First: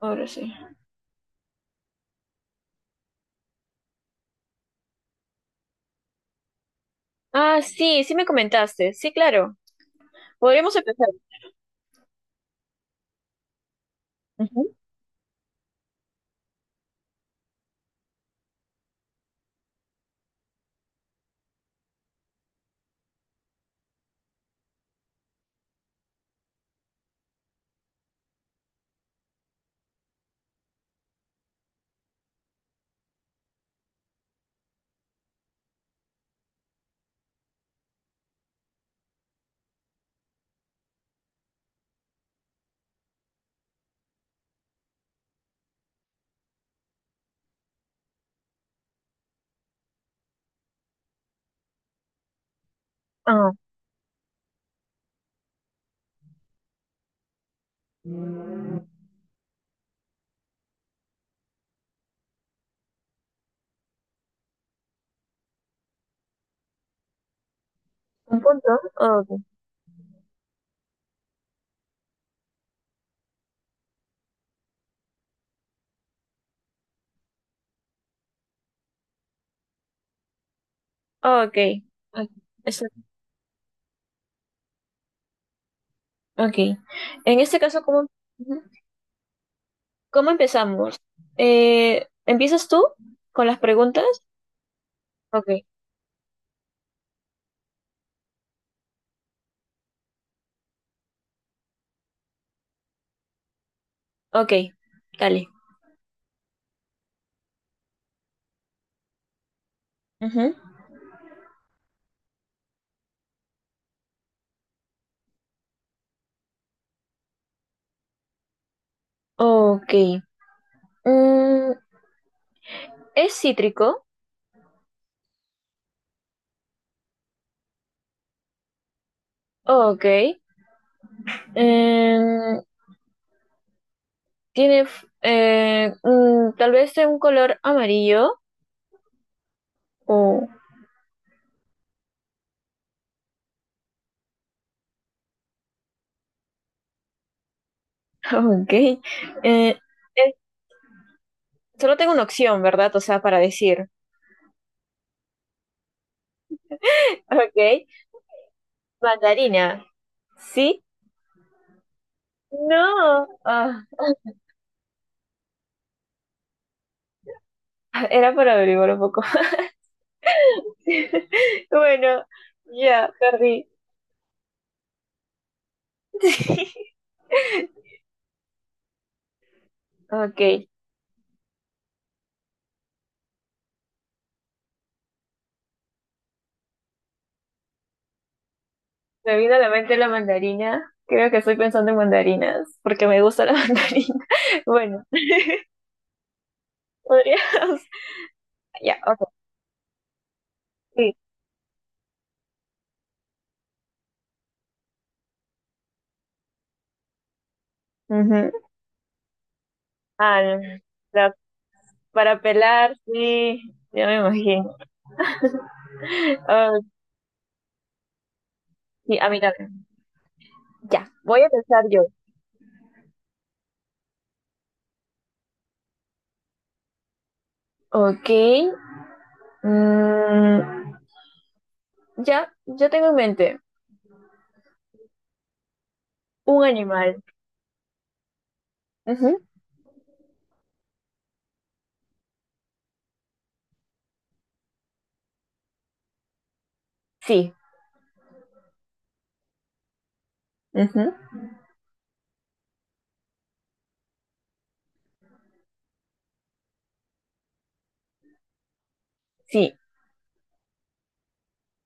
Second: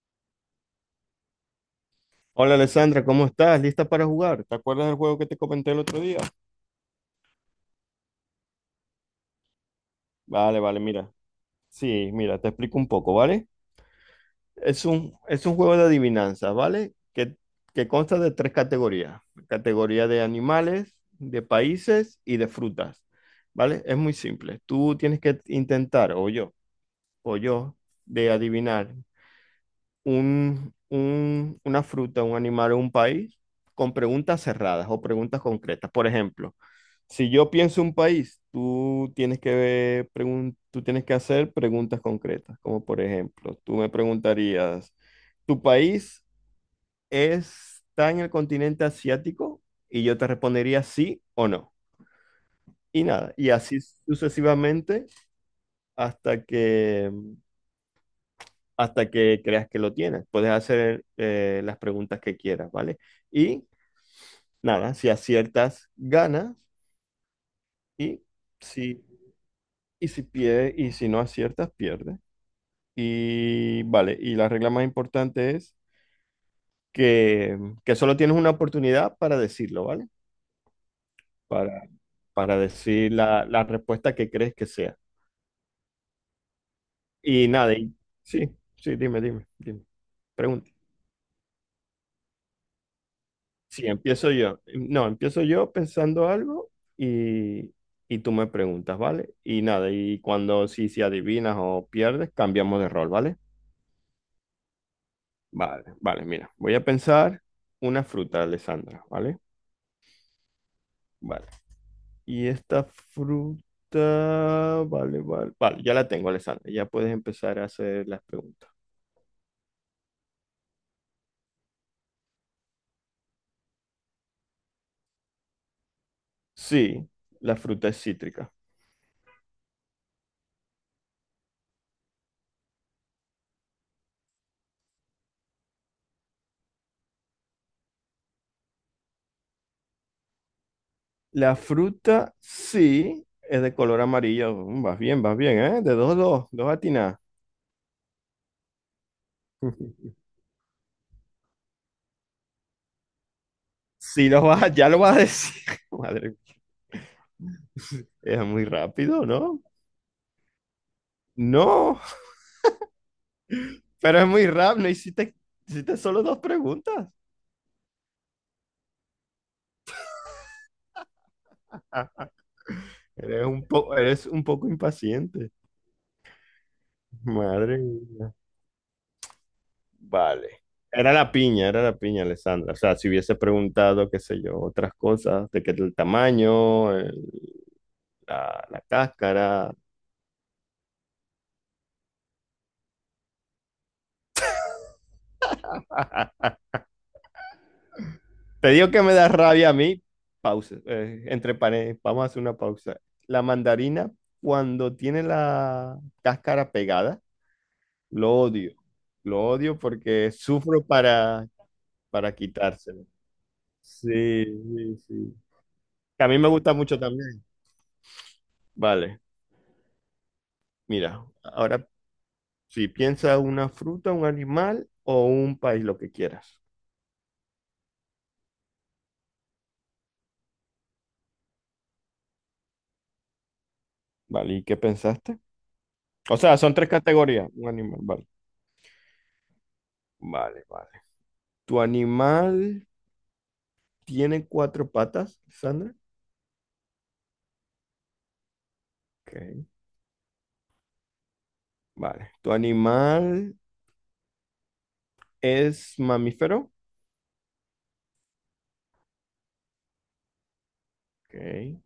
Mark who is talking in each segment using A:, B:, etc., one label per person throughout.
A: Ahora sí.
B: Hola Alessandra, ¿cómo estás? ¿Lista para jugar? ¿Te acuerdas del juego que te comenté el otro día?
A: Sí, sí, me comentaste. Sí, claro.
B: Vale,
A: Podríamos
B: vale,
A: empezar.
B: mira. Sí, mira, te explico un poco, ¿vale?
A: Ujú.
B: Es un juego de adivinanzas, ¿vale? Que consta de tres categorías. Categoría de animales, de países y de frutas, ¿vale? Es muy simple. Tú tienes que intentar, o yo, de adivinar una fruta, un animal o un país con preguntas cerradas o preguntas concretas. Por ejemplo, si yo pienso un país, tú tienes que ver tú tienes que hacer preguntas concretas, como por ejemplo, tú me preguntarías, ¿tu país está en el continente asiático? Y yo te respondería sí o no. Y nada, y
A: Ah,
B: así sucesivamente hasta que hasta que creas que lo tienes. Puedes hacer las preguntas que quieras, ¿vale? Y nada, si aciertas, ganas. Y
A: un punto.
B: si,
A: Ah, ok.
B: y si pierdes, y si no aciertas, pierdes. Y vale, y la regla más importante es que, que solo tienes una oportunidad para decirlo, ¿vale?
A: Ah, ok.
B: Para,
A: Ah,
B: para
A: eso-
B: decir la respuesta que crees que sea.
A: ok. En
B: Y
A: este
B: nada,
A: caso,
B: y, sí,
A: ujú.
B: sí, dime.
A: ¿Cómo
B: Pregunta.
A: empezamos? ¿Empiezas tú con las
B: Sí,
A: preguntas?
B: empiezo yo. No, empiezo
A: Ok,
B: yo pensando algo y, y tú me preguntas, ¿vale? Y nada, y cuando si adivinas o pierdes, cambiamos de rol, ¿vale?
A: ok. Dale.
B: Vale, vale, mira, voy a pensar una fruta, Alessandra, ¿vale?
A: Ujú.
B: Vale. Y esta fruta, vale, vale, vale, ya la tengo, Alessandra, ya puedes empezar a hacer las preguntas.
A: Ok. Mm, ¿Es cítrico?
B: Sí, la fruta es cítrica.
A: Ok. Em, ¿Tiene tal vez de un color amarillo? O
B: La fruta, sí, es de color amarillo. Mm, vas bien, vas bien, ¿eh? De dos atinadas.
A: ok. Eh, Solo tengo una opción, ¿verdad? O sea, para decir.
B: Si lo vas, ya lo vas a decir. Madre mía,
A: Ok.
B: es muy rápido, ¿no?
A: Mandarina. ¿Sí?
B: No,
A: No.
B: pero es muy rápido. No hiciste, hiciste solo dos preguntas.
A: Era para averiguar un poco. Bueno, ya,
B: Eres
A: perdí.
B: eres un poco impaciente. Madre mía.
A: Ok.
B: Vale. Era la piña, Alessandra. O sea, si hubiese preguntado, qué sé yo, otras cosas, de qué el tamaño, la
A: Me vino a la
B: cáscara.
A: mente la mandarina. Creo que estoy pensando en mandarinas, porque me gusta la mandarina. Bueno, podríamos.
B: Te digo
A: Ya,
B: que me
A: ok.
B: da rabia a mí. Pausa.
A: Sí.
B: Entre paréntesis, vamos a hacer una pausa. La mandarina, cuando tiene la cáscara pegada, lo
A: Ujú.
B: odio. Lo odio porque
A: Ah,
B: sufro
A: la-
B: para
A: para pelar,
B: quitárselo.
A: sí. Ya me
B: Sí,
A: imagino.
B: sí, sí. Que a mí me gusta mucho también.
A: Sí,
B: Vale,
A: a mí también. Ya,
B: mira,
A: voy a empezar
B: ahora
A: yo.
B: si piensa una fruta, un animal o un país, lo que quieras.
A: Ok. mm, ya tengo en mente
B: Vale, ¿y qué pensaste? O sea,
A: un
B: son tres
A: animal.
B: categorías. Un animal, vale.
A: Ujú.
B: Vale, vale. Tu animal tiene cuatro patas, Sandra.
A: Sí,
B: Ok,
A: ujú.
B: vale. ¿Tu animal es mamífero?
A: Sí.
B: Ok,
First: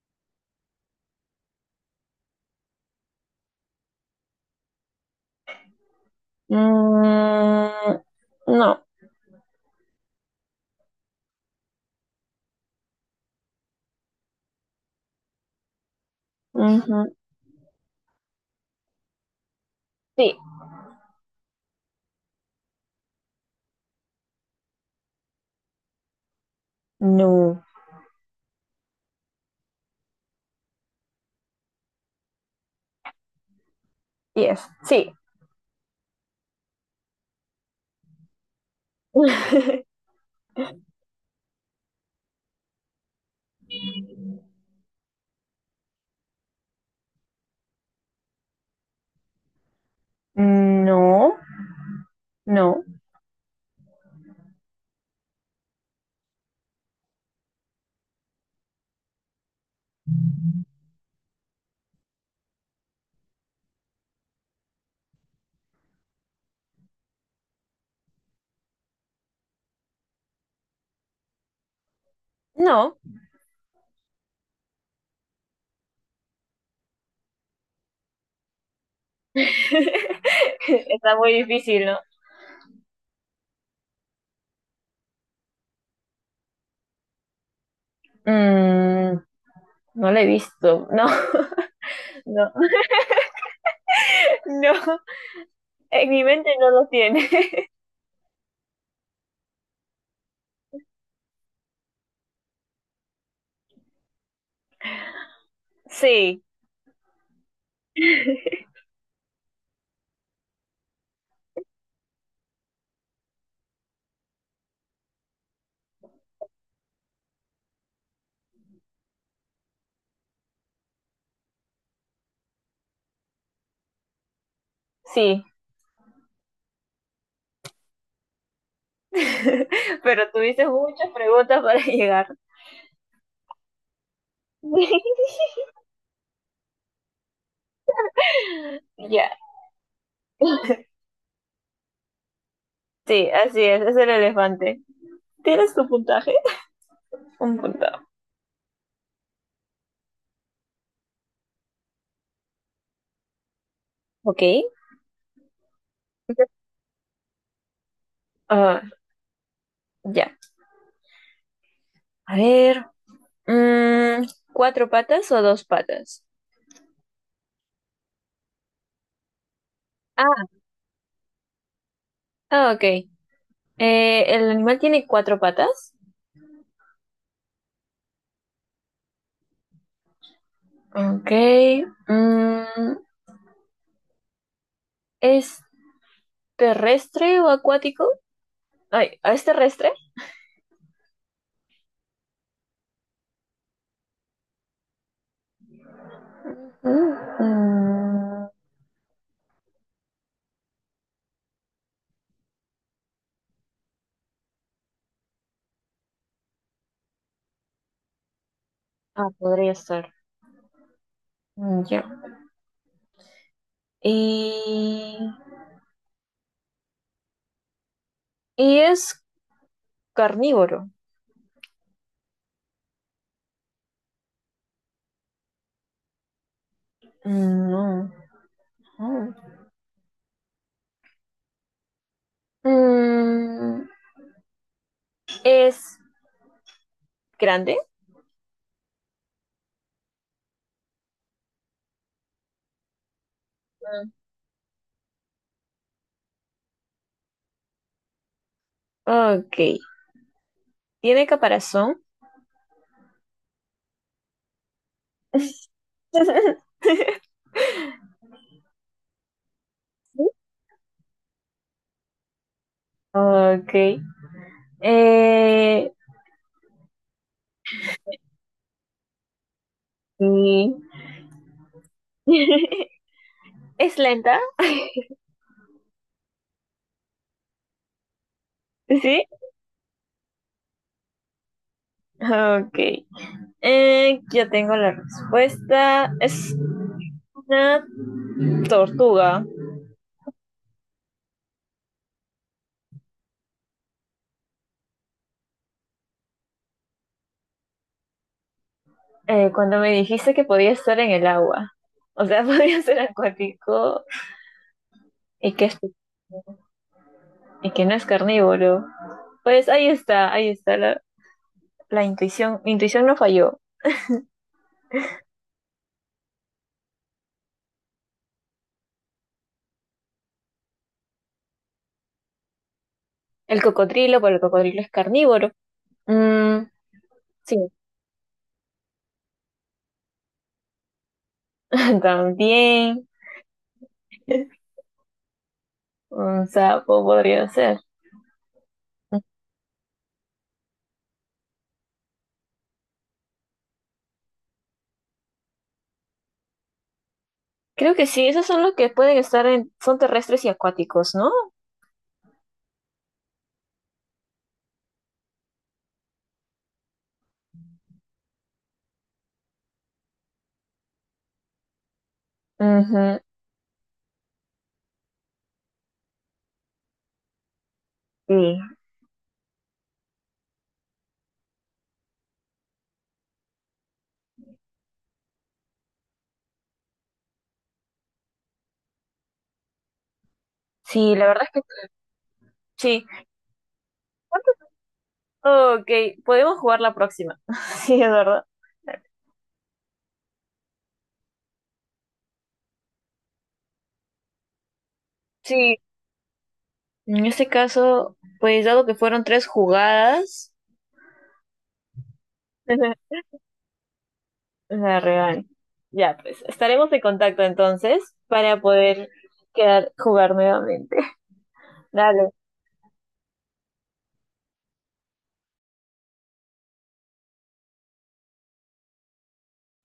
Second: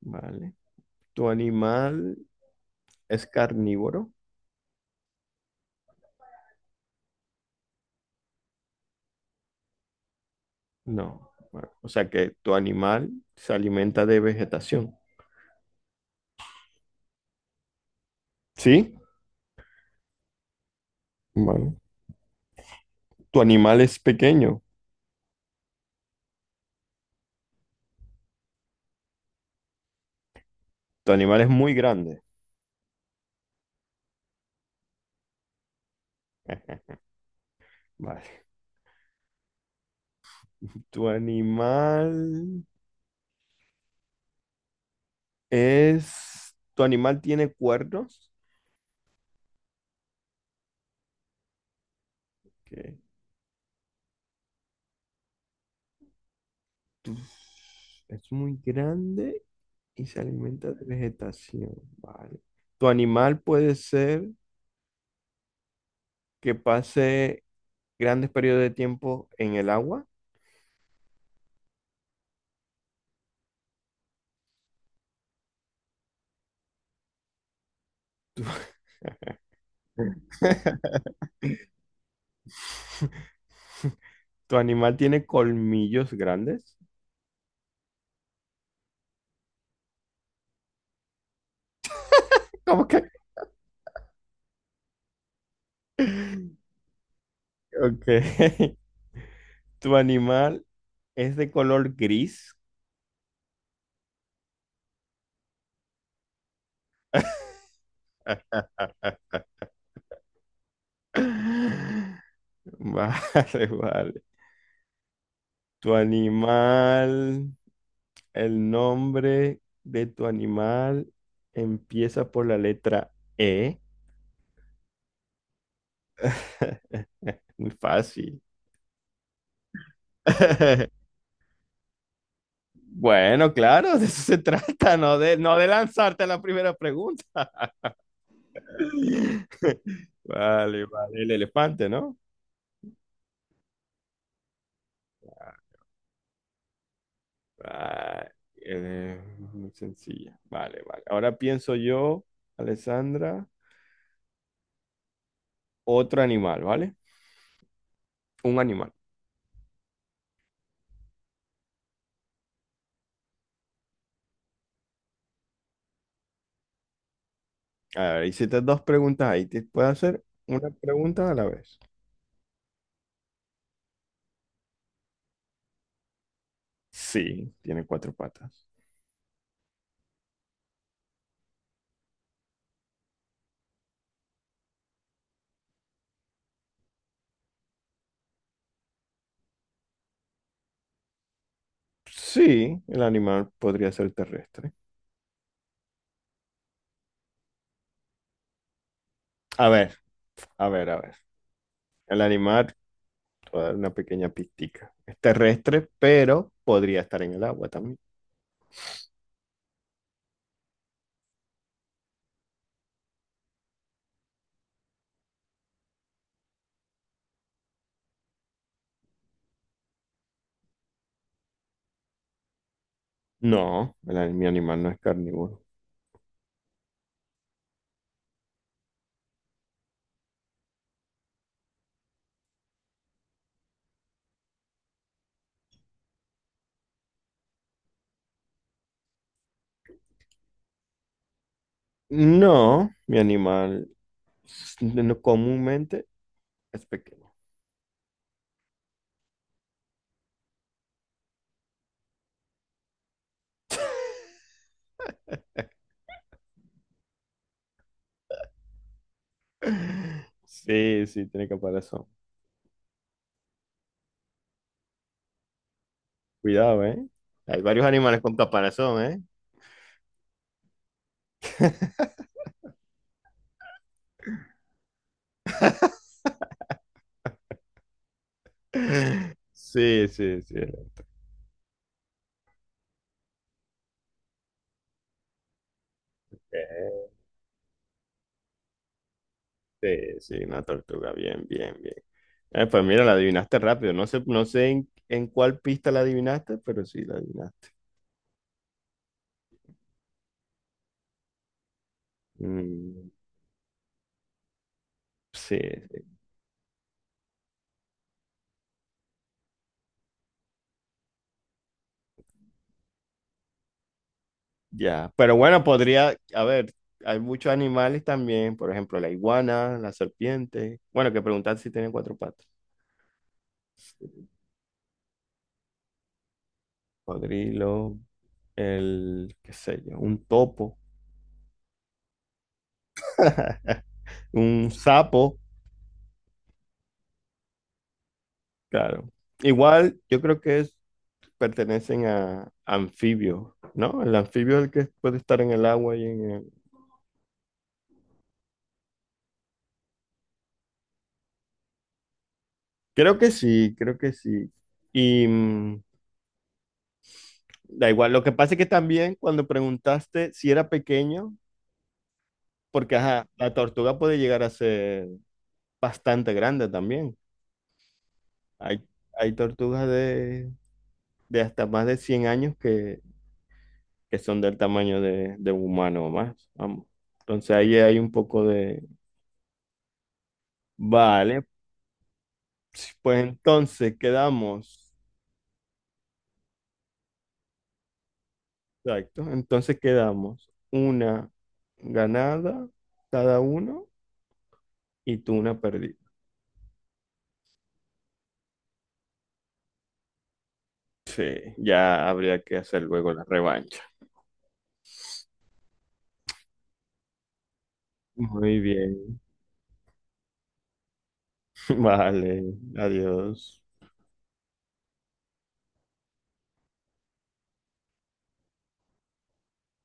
B: vale. ¿Tu animal es carnívoro?
A: Mm, no.
B: No. Vale. O sea que tu animal se alimenta de vegetación.
A: Ujú.
B: ¿Sí?
A: Sí.
B: Vale. ¿Tu animal es pequeño?
A: No,
B: Tu animal es muy grande.
A: yes, sí.
B: Vale. ¿Tu animal es... ¿Tu animal tiene cuernos?
A: no, no.
B: Ok. Tu- Es muy grande y se alimenta de vegetación, vale. Tu animal puede ser que pase grandes periodos de tiempo en el agua.
A: No.
B: Tu,
A: Está muy difícil, ¿no?
B: tu animal tiene colmillos grandes.
A: Mm, no lo he visto. No, no,
B: ¿Cómo que?
A: no. En mi mente no lo tiene.
B: Ok. Tu animal es de color gris.
A: Sí,
B: Vale, vale. Tu animal, el nombre de tu animal empieza por la letra E.
A: sí.
B: Muy fácil.
A: Pero tuviste muchas preguntas para llegar.
B: Bueno, claro, de eso se trata, no de lanzarte a la primera pregunta.
A: Ya.
B: Vale, vale, el elefante, ¿no?
A: Sí, así es el elefante. ¿Tienes tu puntaje? Un punto.
B: Ah, eh, muy sencilla. Vale, vale. Ahora pienso yo, Alessandra,
A: Ok.
B: otro animal, ¿vale? Un
A: Ah,
B: animal.
A: ya. A ver. mm, ¿Cuatro patas o dos patas?
B: A ver, hiciste dos preguntas ahí. ¿Te puedo hacer
A: Ah.
B: una pregunta a la vez?
A: Ah, ok. ¿El animal tiene cuatro patas?
B: Sí, tiene cuatro patas.
A: Ok. mm, ¿Es terrestre o acuático? Ay, ¿es terrestre?
B: Sí, el animal podría ser terrestre.
A: Mm, mm,
B: A ver, a ver. El animal Voy a dar una pequeña pistica. Es terrestre, pero podría estar en el agua también.
A: Ah, podría ser. Ya. Y, y es carnívoro.
B: No, el mi animal no es carnívoro.
A: Mm, no. Mm. Mm, es grande.
B: No, mi animal comúnmente es pequeño.
A: Ok. Tiene caparazón.
B: Sí, sí, tiene caparazón.
A: Ok. Eh,
B: Cuidado, ¿eh? Hay varios animales con caparazón, ¿eh?
A: y- es lenta. Sí.
B: Sí, sí, sí.
A: Ok. Yo tengo la respuesta. Es
B: Eh,
A: una tortuga.
B: sí, sí, una tortuga. Bien, bien, bien. Pues mira, la adivinaste rápido. No sé, en cuál pista la adivinaste, pero sí la adivinaste.
A: Cuando me dijiste que podía estar en el agua, o sea, podía ser
B: Mm.
A: acuático y
B: Sí,
A: y que no es carnívoro, pues ahí está la intuición. Mi intuición no falló.
B: ya. Pero bueno, podría, a ver, hay muchos animales también, por ejemplo, la iguana, la serpiente. Bueno, que preguntar si tienen cuatro patas.
A: El cocodrilo, pero el cocodrilo es carnívoro. Mm, sí,
B: Cocodrilo, el, qué sé yo, un topo,
A: también
B: un sapo,
A: un sapo podría ser.
B: claro. Igual, yo creo pertenecen a anfibios, ¿no? El anfibio es el que puede estar en el agua y en el...
A: Creo que sí, esos son los que pueden estar en, son terrestres y acuáticos, ¿no?
B: Creo que sí, creo que sí. Y mm, da igual, lo que pasa es que también cuando preguntaste si era pequeño, porque,
A: Ujú,
B: ajá, la tortuga puede llegar a ser bastante grande también.
A: sí.
B: Hay, hay tortugas de hasta más de 100 años que son del tamaño de un humano o más. Vamos. Entonces ahí hay un poco de...
A: Sí, la verdad
B: Vale,
A: es que
B: si,
A: sí.
B: pues
A: Sí.
B: entonces quedamos.
A: Ok, podemos jugar la próxima. Sí, es verdad.
B: Exacto, entonces quedamos una ganada cada uno y tú una
A: Sí,
B: perdida.
A: en este caso, pues dado que fueron tres jugadas,
B: Sí, ya habría que hacer luego la revancha.
A: la real. Ya pues estaremos en contacto entonces para
B: Muy
A: poder
B: bien,
A: quedar jugar nuevamente. Dale.
B: vale, adiós.